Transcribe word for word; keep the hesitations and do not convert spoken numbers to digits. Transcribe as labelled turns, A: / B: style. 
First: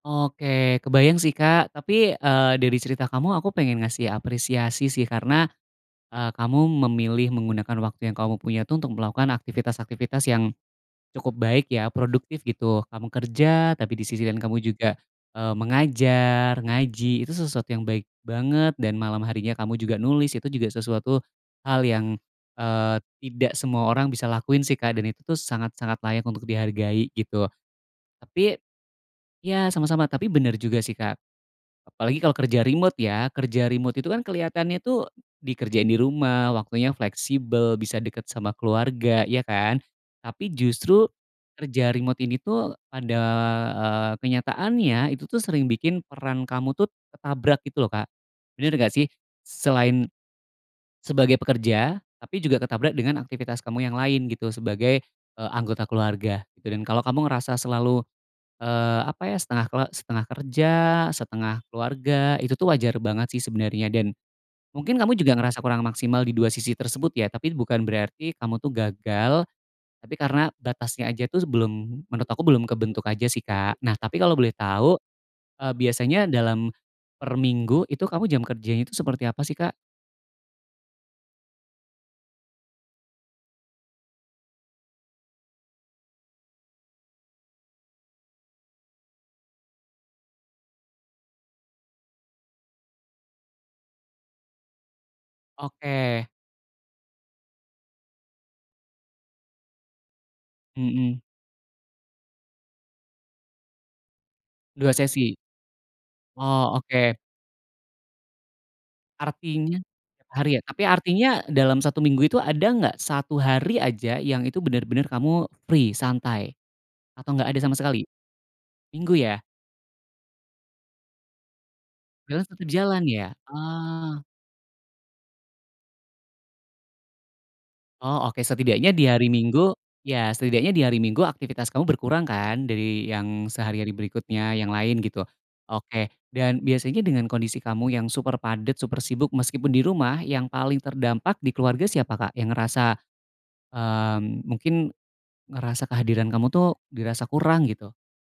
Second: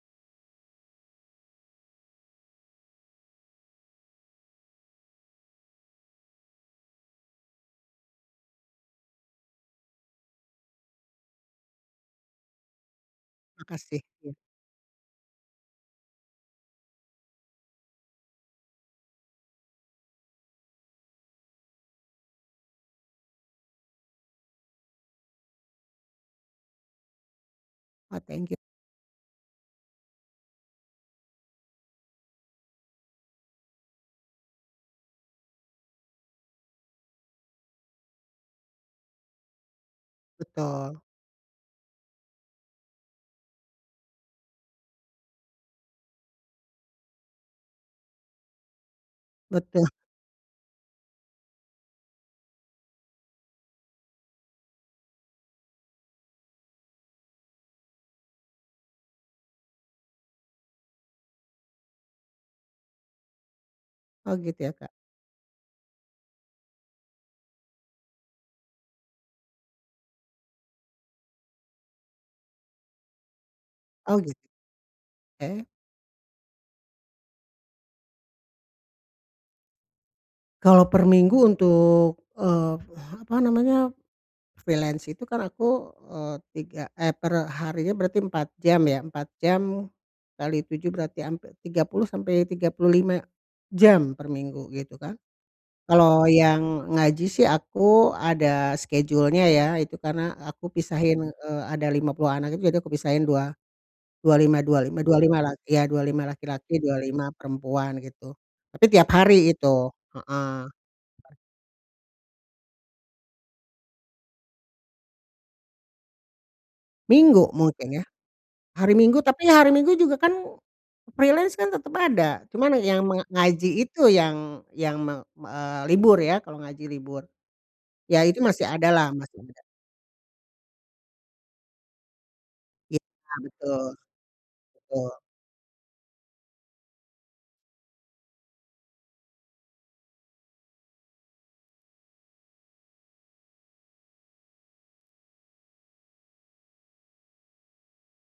A: Oke kebayang sih Kak, tapi, eee, dari cerita kamu aku pengen ngasih apresiasi sih karena, eee, kamu memilih menggunakan waktu yang kamu punya tuh untuk melakukan aktivitas-aktivitas yang cukup baik ya produktif gitu. Kamu kerja tapi
B: Makasih
A: di sisi
B: ya.
A: lain kamu juga, eee, mengajar, ngaji itu sesuatu yang baik banget dan malam harinya kamu juga nulis itu juga sesuatu hal yang, eee, tidak semua orang bisa lakuin sih Kak dan itu tuh sangat-sangat layak untuk dihargai gitu.
B: Oh thank you.
A: Tapi ya, sama-sama tapi bener juga sih Kak, apalagi kalau kerja remote ya, kerja remote itu kan keliatannya tuh, dikerjain di rumah waktunya fleksibel bisa deket sama keluarga, iya kan? Tapi
B: Betul.
A: justru kerja remote ini tuh ada, eee, kenyataannya itu tuh sering bikin peran kamu tuh ketabrak gitu loh Kak, bener nggak sih?
B: Betu
A: Selain, sebagai pekerja tapi juga ketabrak dengan aktivitas kamu yang lain gitu sebagai, eee, anggota keluarga gitu, dan kalo kamu ngerasa selalu, eee, apa ya, setengah kele setengah kerja, setengah keluarga itu tuh wajar banget sih sebenernya dan,
B: Oh gitu ya Kak.
A: mungkin kamu juga ngerasa kurang maksimal di dua sisi tersebut ya tapi bukan berarti kamu tuh gagal, tapi karena batasnya aja tuh sebelum menurut aku belum kebentuk aja sih Kak. Nah tapi
B: Oh
A: kalo
B: git
A: boleh tau,
B: Oke.
A: eee, biasanya dalam per minggu itu kamu jam kerjanya itu seperti apa sih Kak?
B: Kalo per minggu untuk, eee, apa namanya, freelance itu kan aku, eee, tiga, eh, per harinya berarti empat jam ya empat jam kali tujuh berarti hampir tiga puluh sampai tiga puluh lima, jam per minggu gitu kan. Kalau
A: Oke.
B: yang ngaji sih aku ada schedule-nya ya itu karena aku pisahin,
A: Mhm.
B: eee, ada lima puluh anak itu jadi aku pisahin dua dua lima dua
A: dua
B: lima dua
A: sesi?
B: lima la iya dua lima
A: Oh
B: laki-laki dua
A: oke.
B: lima perempuan gitu tapi tiap hari itu,
A: Artinya tiap hari ya?
B: heeh.
A: Tapi artinya dalam satu minggu itu ada nggak satu hari aja yang itu bener-bener kamu free santai, atau nggak
B: Minggu
A: ada sama
B: mungkin ya,
A: sekali?
B: hari
A: Minggu
B: Minggu
A: ya?
B: tapi hari Minggu juga kan, freelance kan tetep ada
A: Freelance tetap
B: cuman yang
A: jalan
B: menga
A: ya?
B: ngaji itu
A: Oh.
B: yang yang meng eee, libur ya kalau ngaji libur, ya
A: Oh
B: itu
A: oke
B: masih
A: setidaknya
B: ada
A: di
B: lah
A: hari
B: masih ada.
A: Minggu ya setidaknya di hari Minggu aktivitas kamu berkurang kan
B: Iya
A: dari yang sehari-hari
B: betul.
A: berikutnya yang lain
B: Betul.
A: gitu, oke dan biasanya dengan kondisi kamu yang super padat, super sibuk meskipun di rumah yang paling terdampak di keluarga siapa Kak? Yang ngerasa, mmm, mungkin, ngerasa kehadiran kamu tuh dirasa kurang gitu.